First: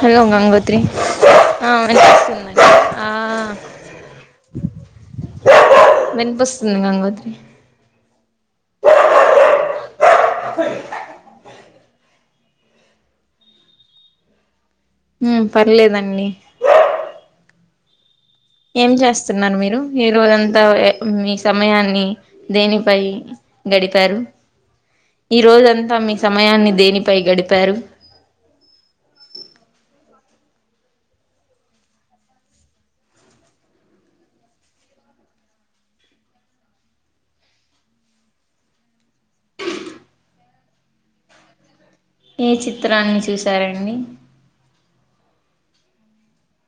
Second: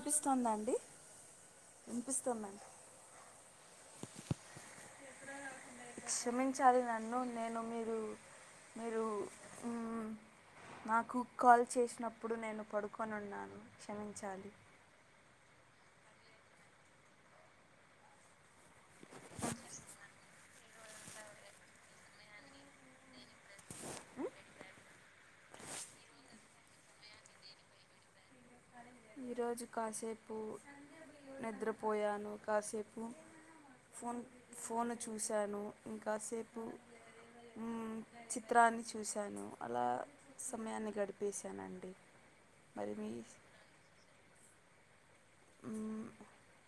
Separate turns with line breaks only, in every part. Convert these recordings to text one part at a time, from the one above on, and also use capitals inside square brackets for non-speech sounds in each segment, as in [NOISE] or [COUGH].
Hello Gangotri ఆ వినిపిస్తుంది
వినిపిస్తోందండి
ఆ వినిపిస్తుంది
క్షమించాలి నన్ను
గంగోత్రి
నేను మీరు మీరు ఉమ్ కాల్ చేసినప్పుడు నేను పడుకొని ఉన్నాను క్షమించాలి
ఉమ్ పర్లేదండి ఏం చేస్తున్నారు మీరు ఈ రోజంతా మీ సమయాన్ని దేనిపై గడిపారు ఈ రోజంతా మీ సమయాన్ని దేనిపై గడిపారు
ఈరోజు కాసేపు నిద్రపోయాను కాసేపు ఫోన్ ఫోన్ చూశాను ఇంకాసేపు ఉమ్ చిత్రాన్ని చూశాను అలా సమయాన్ని గడిపేశానండి
ఏ
మరి మీ
చిత్రాన్ని చూసారంండి
మ్,
అ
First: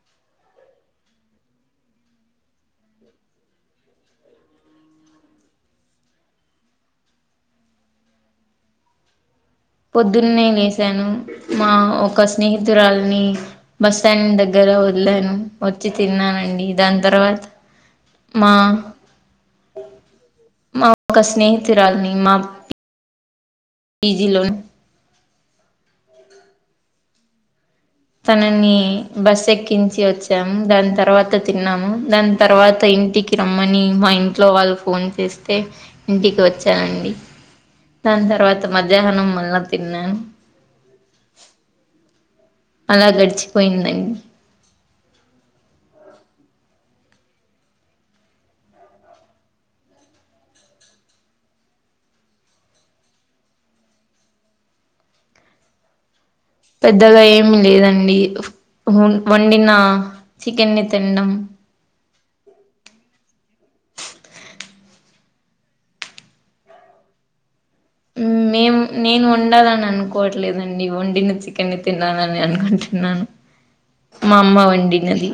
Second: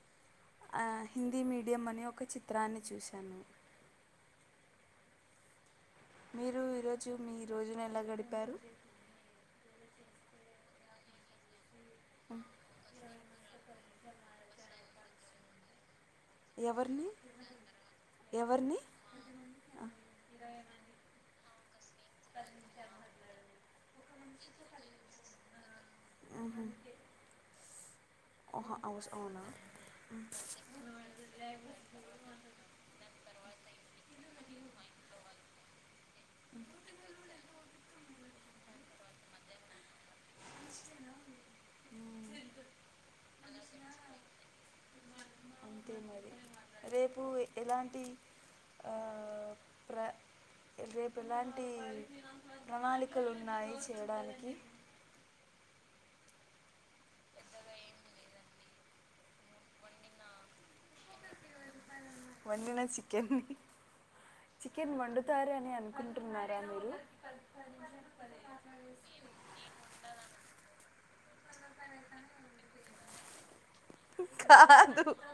ఆ హిందీ మీడియం అని ఒక చిత్రాన్ని చూశాను మీరు ఈరోజు మీ రోజున ఎలా గడిపారు
పొద్దున్నే లేసాను మా ఒక
ఉమ్,
స్నేహితురాలని బస్టాండ్ దగ్గర ఉండే వచ్చిది తిన్నానండి దాని
ఎవరిని
తర్వాత మా
ఎవరిని
మా అక్క స్నేహితురాల్ని మా బిజీలో
అ ఓహా
తనని బస్ ఎక్కించి
ఉమ్,
వచ్చాము దాని తర్వాత తిన్నాము దాని తర్వాత ఇంటికి రమ్మని మా ఇంట్లో వాళ్ళు ఫోన్ చేస్తే ఇంటికి వచ్చానండి దాని తర్వాత మధ్యాహ్నం మళ్ళా తిన్నాను ఉ
ఉమ్,
అలా గడిచిపోయిందండి
అంతే
ఆ
మరి రేపు ఎలాంటి రేపు ఎలాంటి ప్రణాళికలు ఉన్నాయి చేయడానికి
ఇంకా పెద్దగా ఏమి లేదండి వండిన చికెనీ తినడం
వండిన చికెన్ చికెన్ వండుతారు అని అనుకుంటున్నారా మీరు
మేం నేను వండాలని అనుకోవట్లేదండి వండిన ఎక్కని తిన్నానని అనుకుంటున్నాను మా అమ్మ వడినది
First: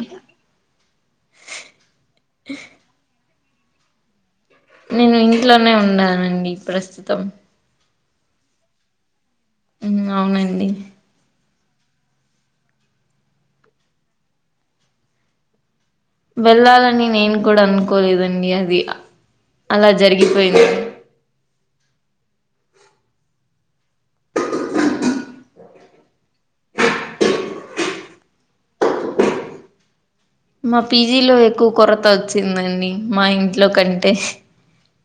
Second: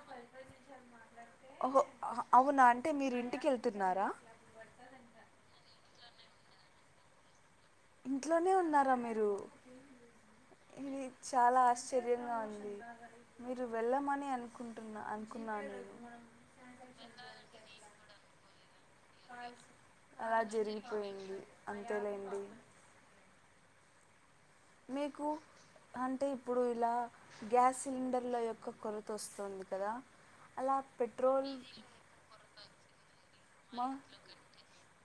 హో అవునా అంటే మీరు ఇంటికి వెళ్తున్నారా
నేను ఇంట్లోనే ఉన్నానండి ప్రస్తుతం
ఇంట్లోనే ఉన్నారా మీరు
అవునండి
ఇది చాలా ఆశ్చర్యంగా ఉంది మీరు వెళ్ళమని అనుకుంటున్న అనుకున్నాను
వెళ్ళాలని నేను కూడా అనుకోలేదండి అది
అలా జరిగిపోయింది అంతేలేండి మీకు అంటే ఇప్పుడు ఇలా గ్యాస్ సిలిండర్ల యొక్క కొరత వస్తుంది కదా అలా
మా పీజీలో
పెట్రోల్
ఎక్కువ కొరత వచ్చిందండి మా ఇంట్లో
మా
కంటే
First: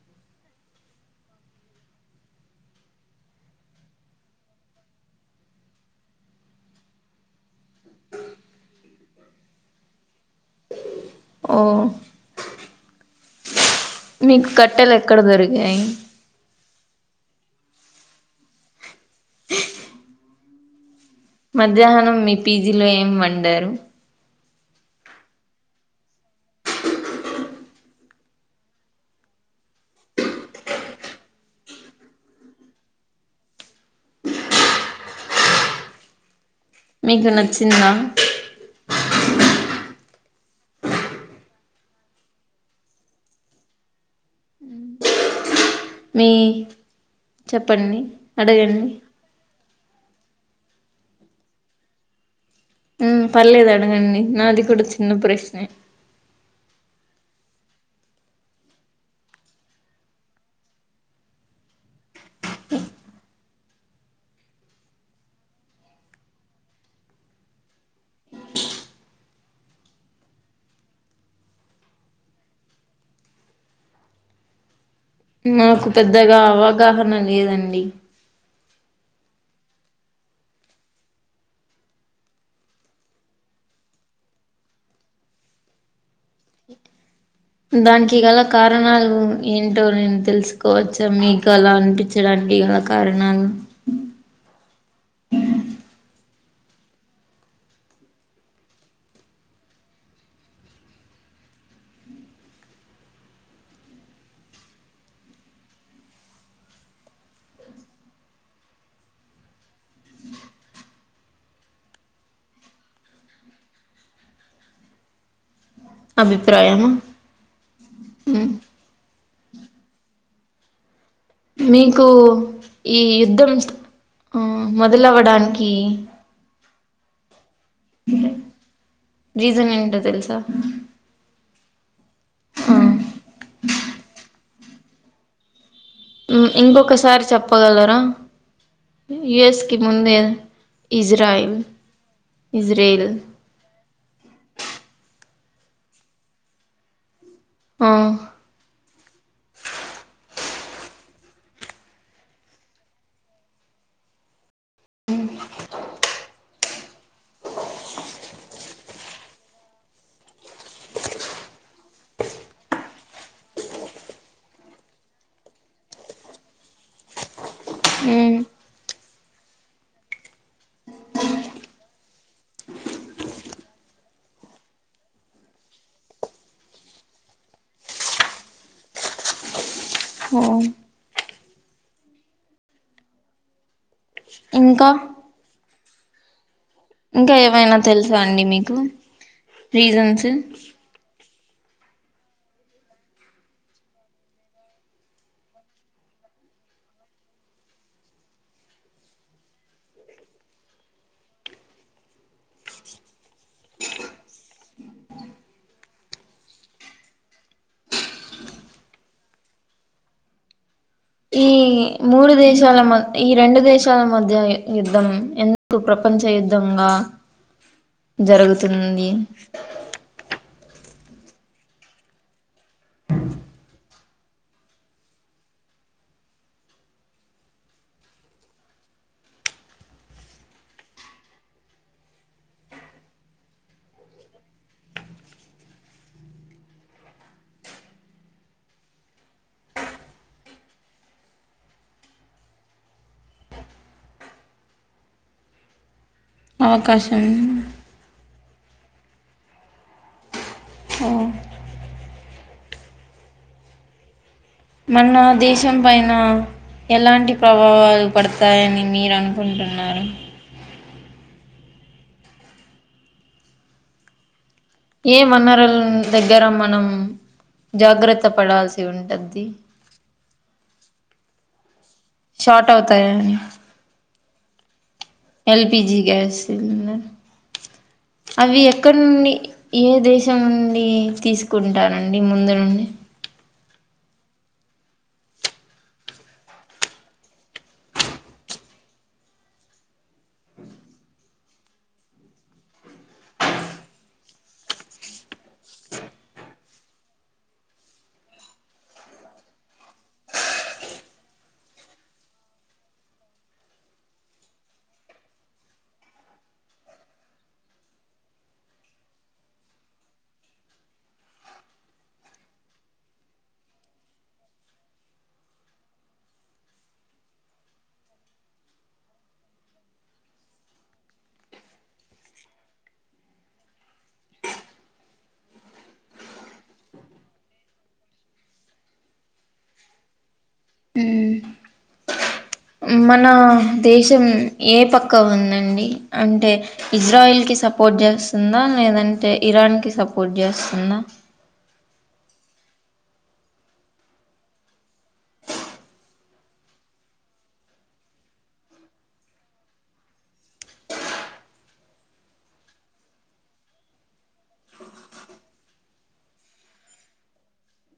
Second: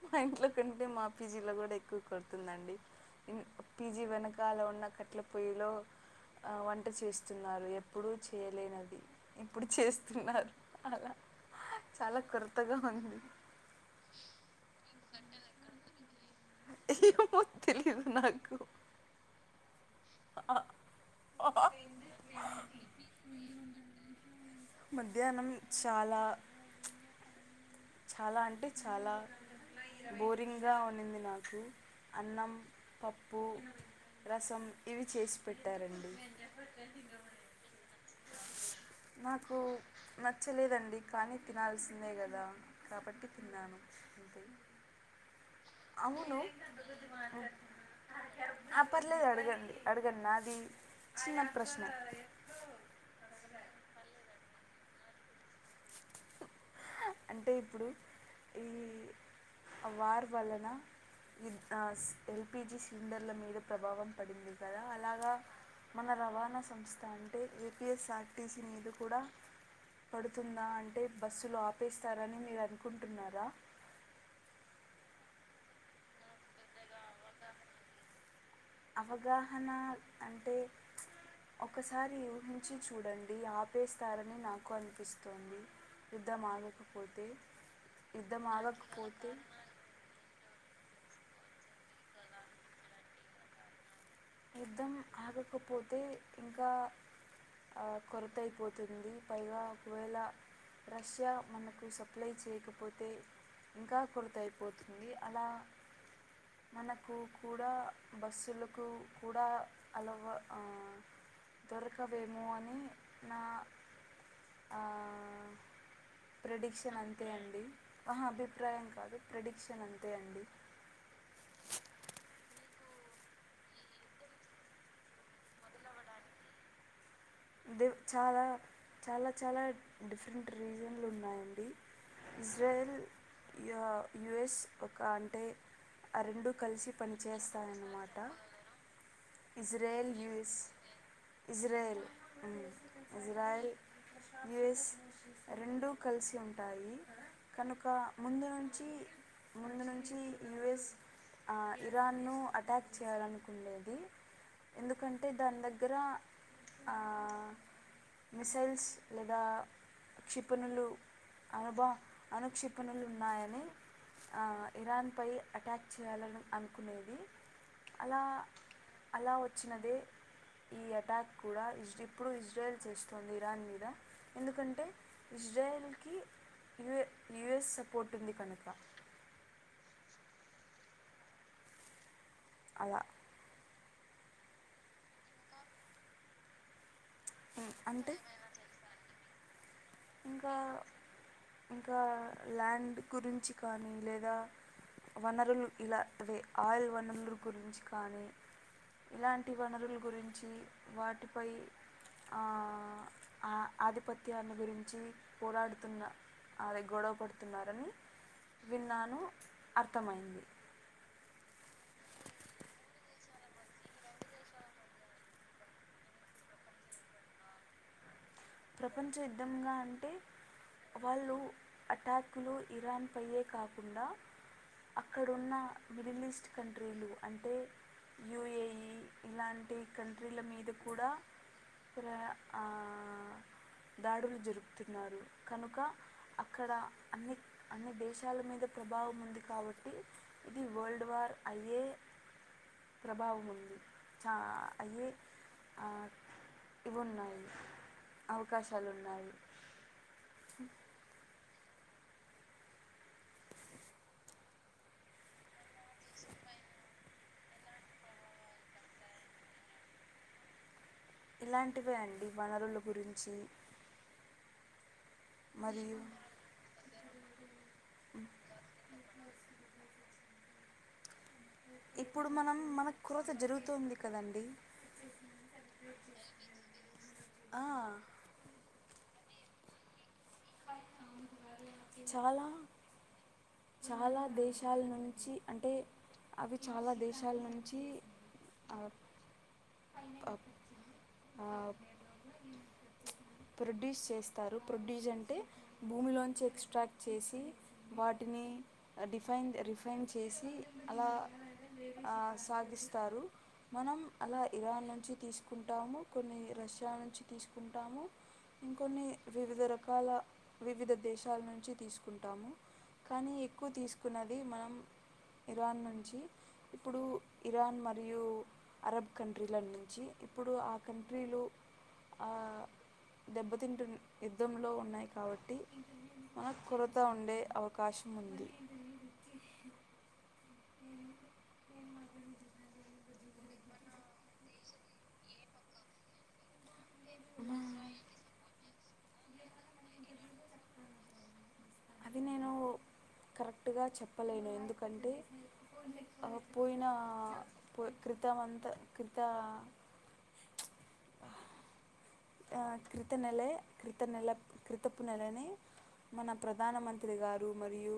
మా ఇంట్లో కంటే మా పీజీలో కూడా ఎక్కువ కొరతుందండి పీజీ వెనకాల ఉన్న కట్ల పొయ్యిలో ఆ వంట చేస్తున్నారు ఎప్పుడు చేయలేనిది ఇప్పుడు చేస్తున్నారు అలా
ఓ
చాలా కొరతగా ఉంది
మీకు కట్టెలు ఎక్కడ దొరికాయి
ఏమో తెలీదు నాకు అ
మధ్యాహ్నం మీ పీజీలో ఏం వండారు
మధ్యాహ్నం చాలా చాలా అంటే చాలా బోరింగా ఉంది నాకు అన్నం పప్పు రసం ఇవి చేసి పెట్టారండి
మీకు నచ్చిందా
నాకు నచ్చలేదండి కానీ తినాల్సిందే కదా కాబట్టి తిన్నాను అంతే
మీ
అవును
చెప్పండి
ఆ
అడగండి
పర్లేదు అడగండి అడగండి నాది చిన్న ప్రశ్న
ఉ పర్లేద అడుగండి నాది కూడా కూడా చిన్న ప్రశ్న్
అంటే ఇప్పుడు ఈ వార్ వల్లన ఇ ఆ ఎల్పిజి సిలిండర్ల మీద ప్రభావం పడింది కదా అలాగా మన రవాణా సంస్థ అంటే ఏపీఎస్ఆర్టీసీ మీద కూడా పడుతుందా అంటే బస్సులో ఆ చెస్తారని మీరు అనుకుంటున్నారా
నాకు పెద్దగా అవగాహన లేదండి
అవగాహన అంటే ఒకసారి ఊహించి చూడండి ఆపేస్తారని నాకు అనిపిస్తోంది యుద్ధం ఆగకపోతే
దానికి గల
యుద్ధం
కారణాలుఎ
ఆగకపోతే
ఏంటో నేను తెలుసుకోవచ్చ మీకు అలా అనిపించడానికి అలా కారణాలు
యుద్ధం ఆగకపోతే ఇంకా కొరతైపోతుంది పైగా ఒకవేళ రష్యా మనకు సప్లై చేయకపోతే ఇంకా కొరత అయిపోతుంది అలా మనకు కూడా బస్సులకు కూడా హలవ ఆ దొరకవేమో అని నా
అభిప్రాయము
ప్రెడిక్షన్ అంతే అండి ఆహ
మ్.
అభిప్రాయం కాదు ప్రడిక్షన్ అంతే అండి
మీకు ఈ యుద్ధం ఇస్ ఊ మొదలవ్వడానికి
దే చాలా చాలా చాలా
రీజన్ ఏంటో తెలుసా
డిఫరెంట్ రీజన్లు ఉన్నాయండి
ఆ
ఇజ్రాయిల్ య యుఎస్ ఒక అంటే ఆ
మ్
రెండు కలిసి పనిచేస్తాయన్నమాట
యూఎస్ క
ఇజ్రాయెల్
ముందే
US
Israel Israel
Israel US రెండూ కలిసి ఉంటాయి కనుక
ఆ
ముందు నుంచి ముందు నుంచి యుఎస్ ఆ ఇరాన్ను అటాక్ చేయాలనుకుండేది ఎందుకంటే దాని దగ్గర ఆ మసైల్స్ లేదా క్షిపణులు అనుభా అనుక్షిపణులు ఉన్నాయని ఆ ఇరాన్ పై అటాక్ చేయాలని అనుకునేది అలా
మ్.
అలా వచ్చినదే ఈ అటాక్ కూడా హచ్డడి ఇప్పుడు ఇజ్రాయల్ చేస్తోంది ఇరాన్ మీద ఎందుకంటే ఇజ్రాయిల్ కి యుఎ యుఎస్ సపోర్టు ఉంది కనుక
ఓ
అలా
ఇంకా ఇంకా ఏమైనా
అంటే
తెలుసా అండి మీకు రీజన్స్
ఇంకా ఇంకా ల్యాండ్ గురించి కానీ లేదా వనరులు ఇలా అవే ఆయిల్ వనరుల గురించి కానీ ఇలాంటి వనరుల గురించి వాటిపై ఆ అది పతి అన్న గురించి ంచి పోరాడుతున్న అది గొడవ పడుతున్నారని విన్నాను అర్థమైంది
ఇ ఈ మూడు దేశాల మ ఈ రెండు దేశాల మధ్య యుద్ధం ఎందుకు ప్రపంచ యుద్ధం ఆ జరుగుతుంది
ప్రపంచ యుద్ధంగా అంటే వాళ్ళు అటాకులు ఇరాన్ పై కాకుండా అక్కడున్న మిడిల్ ఈస్ట్ కంట్రీలు అంటే యూఏఈ ఇలాంటి కంట్రీల మీద కూడా ప్రే ఆ దాడులు జరుపుతున్నారు కనుక అక్కడ అన్ని అన్ని దేశాల మీద ప్రభా భావం కాబట్టి ఇది వరల్డ్ వార్ అయ్యే ప్రభావం ఉంది చా అయ్యే ఆ
అవకాశం
అవకాశాలు ఉన్నాయి
ఓ మన దేశం పైన ఎలాంటి ప్రభావాలు పడతాయని మీరనుకుంటున్నారు
ఇలాంటివే అండి వనరుల గురించి
ఏ వనరులు
మరియు
దగ్గర మనం జాగ్రత్త పడాల్సి ఉంటంది
ఇప్పుడు మనం
షార్ట్
మన కృత
అవుతాయని
జరుగుతూంది కదండి
ఎల్పిజి గ్యాస్ సిలిండర్
ఆ
అవి ఎక్కడ నుండి ఏ దేశం నుండి తీసుకుంటానండి
చాలా
ముందు నుండి
చాలా దేశాల నుంచి అంటే అవి చాలా దేశాల నుంచి ఆ ఆ ఆ ప్రొడ్యూస్ చేస్తారు ప్రొడ్యూసన్ భూమిలోంచి ఎక్స్ట్రాక్ట్ చేసి వాటిని డిఫైన్ రిఫైన్ చేసి అ ఆ సాగిస్తారు మనం అలా ఇరాన్ నుంచి తీసుకుంటాము కొన్ని రష్యా నుంచి తీసుకుంటాము. ఇంకొన్ని వివిధ రకాల. వివిధ దేశాల నుంచి తీసుకుంటాము కానీ ఎక్కువ తీసుకున్నది మనం ఇరాన్ నుంచి ఇప్పుడు ఇరాన్ మరియు అరబ్ కంట్రీల నుంచి. ఇప్పుడు ఆ కంట్రీలు దెబ్బతింటు యుద్ధంలో ఉన్నాయి కాబట్టి మనకు కొరత ఉండే అవకాశం ఉంది
[INAUDIBLE] మన దేశం ఏ పక్క ఉందండి అంటే. ఇజ్రాయిల్ కి సపోర్ట్ చేస్తుందా. లేదంటే ఇరాన్ కి సపోర్ట్ చేస్తుందా.
అది నేను కరెక్ట్ గా చెప్పలేను ఎందుకంటే పోయిన పో. క్రితమంతా క్రిత
[INAUDIBLE]
ఆ క్రిత నెలే క్రిత నెల క్రితపు నెలనె మన ప్రధానమంత్రి గారు మరియు.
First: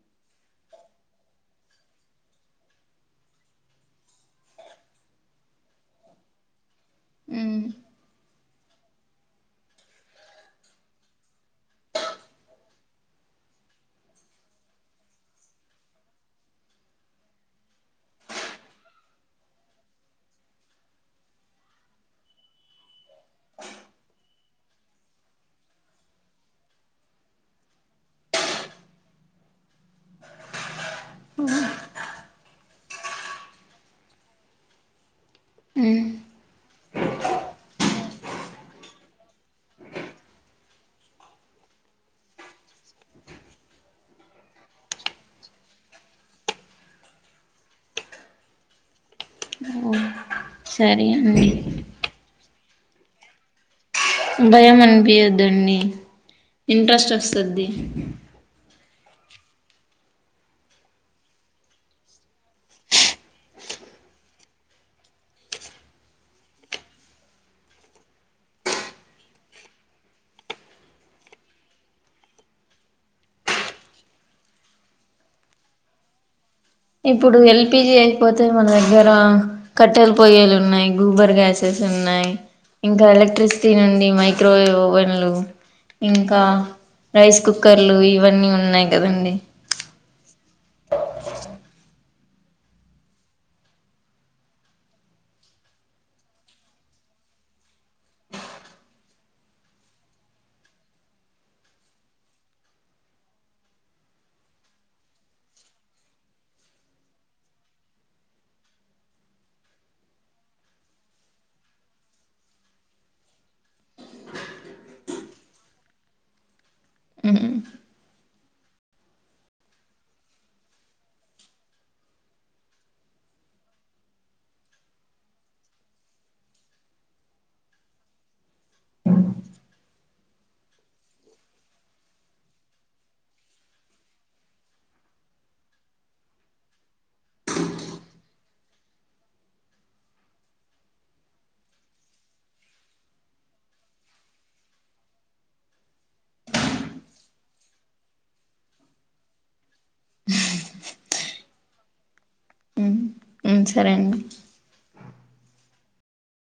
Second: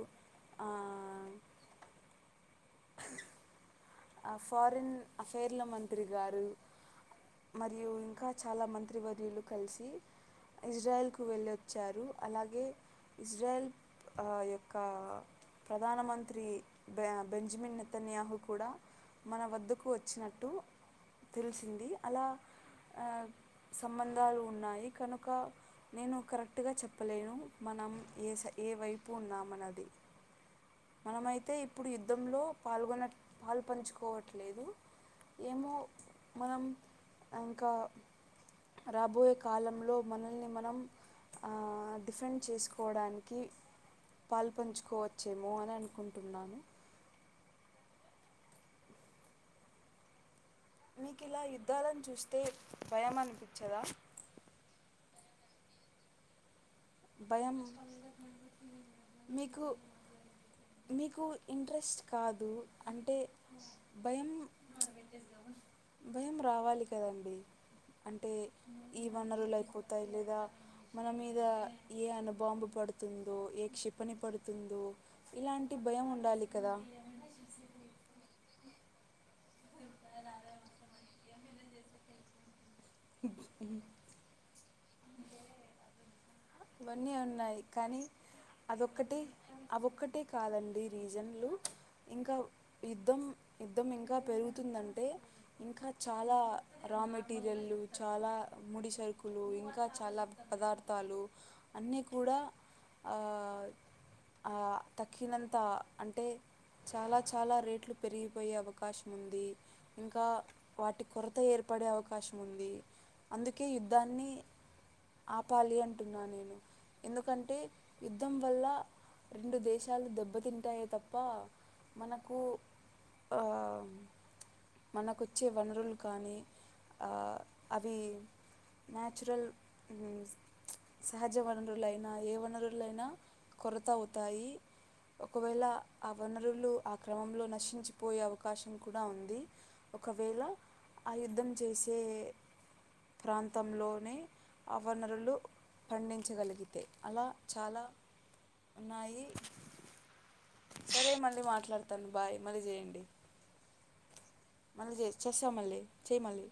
[INAUDIBLE]
ఆ ఫారిన్ అఫైర్ల మంత్రి గారు.
మ్మ్
మరియు ఇంకా చాలా మంత్రివర్యులు కలిసి. ఇజ్రాయల్ కు వెళ్ళొచ్చారు అలాగే ఇజ్రాయల్. ఆ యొక్క ప్రధానమంత్రి బె బెంజమిన్ నెతన్యాహు కూడా మన వద్దకు వచ్చినట్టు తెలిసింది అలా సంబంధాలున్నాయి కనుక నేను కరెక్ట్ గా చెప్పలేను మనం ఏ సై ఏ వైపు ఉన్నామన్నది మనమైతే ఇప్పుడు యుద్ధంలో పాల్గొన్న పాలు పంచుకోవట్లేదు ఏమో
మ్మ్
మనం ఇంకా రాబోయే కాలంలో మనల్ని మనం. డిఫెండ్ చేసుకోవడానికి. పాలు పంచుకోవచ్చుఎమో అని అనుకుంటున్నాను.
సరే
మిఇలా ఇలా
అండి
యుద్ధాలను చూస్తే భయం అనిపించదా
భయం అనిపియద్దండి ఇంట్రెస్ట్
భయం
వస్తది
మీకు మీకు ఇంట్రెస్ట్ కాదు అంటే భయం భయం రావాలి కదండి అంటే ఈ వనరులు అయిపోతాయి లేదా మన మీద ఏ అనుబాంబు పడుతుందో ఏ క్షిపణి పడుతుందో ఇలాంటి భయం ఉండాలి కదా
ఇప్పుడు ఎల్పిజీ అయిపోతే అతే మన దగ్గర కట్టెల పొయ్యలు ఉన్నాయి గూబర్ గ్యాసెస్ ఉన్నాయి ఇంకా ఎలక్ట్రిసిటీ నుండి మైక్రోవేవ్ అవైన్లు ఇం
ఇవన్నీ ఉన్నాయి కానీ
ఇవన్నీ ఉన్నాయి
అదొక్కటి
కదండి
అదొక్కటి కాదని ఈ రీజన్లు. ఇంకా యుద్ధం యుద్ధం ఇంకా పెరుగుతుందంటే ఇంకా చాలా. రా మెటీరియల్లు చాలా ముడి సరుకులు ఇంకా చాలా పదార్థాలు. అన్నీ కూడా ఆ ఆ దక్కినంత అంటే. చాలా చాలా రేట్లు పెరిగిపోయే అవకాశం ఉంది. ఇంకా వాటి కొరత ఏర్పడే అవకాశం ఉంది. అందుకే యుద్ధాన్ని ఆపాలి అం వింటున్న నేను
మ్మ్
ఎందుకంటే వల్ల రెండు దేశాలు దెబ్బతింటాయి తప్ప మనకు ఆ,
[INAUDIBLE]
మనకొచ్చే వనరులు కానీ అ అవి నేచరల్ ఉ సహజ వనరులైనా ఏ వనరులైనా కొరత అవుతాయి ఒకవేళ ఆ వనరులు ఆ క్రమంలో నశించిపోయే అవకాశం కూడా ఉంది ఒకవేళ ఆ యుద్ధం చేసే ప్రాంతంలోనే అవనరులు పండించగలిగితే అలా చాలా ఉన్నాయి సరే మళ్ళీ మాట్లాడతాను బాయ్ మళ్ళీ
ఉమ్
చేయండి
ఉమ్ సరే అండి
మళ్ళీ చే చేస్తా మళ్ళీ చేయ్ మళ్ళీ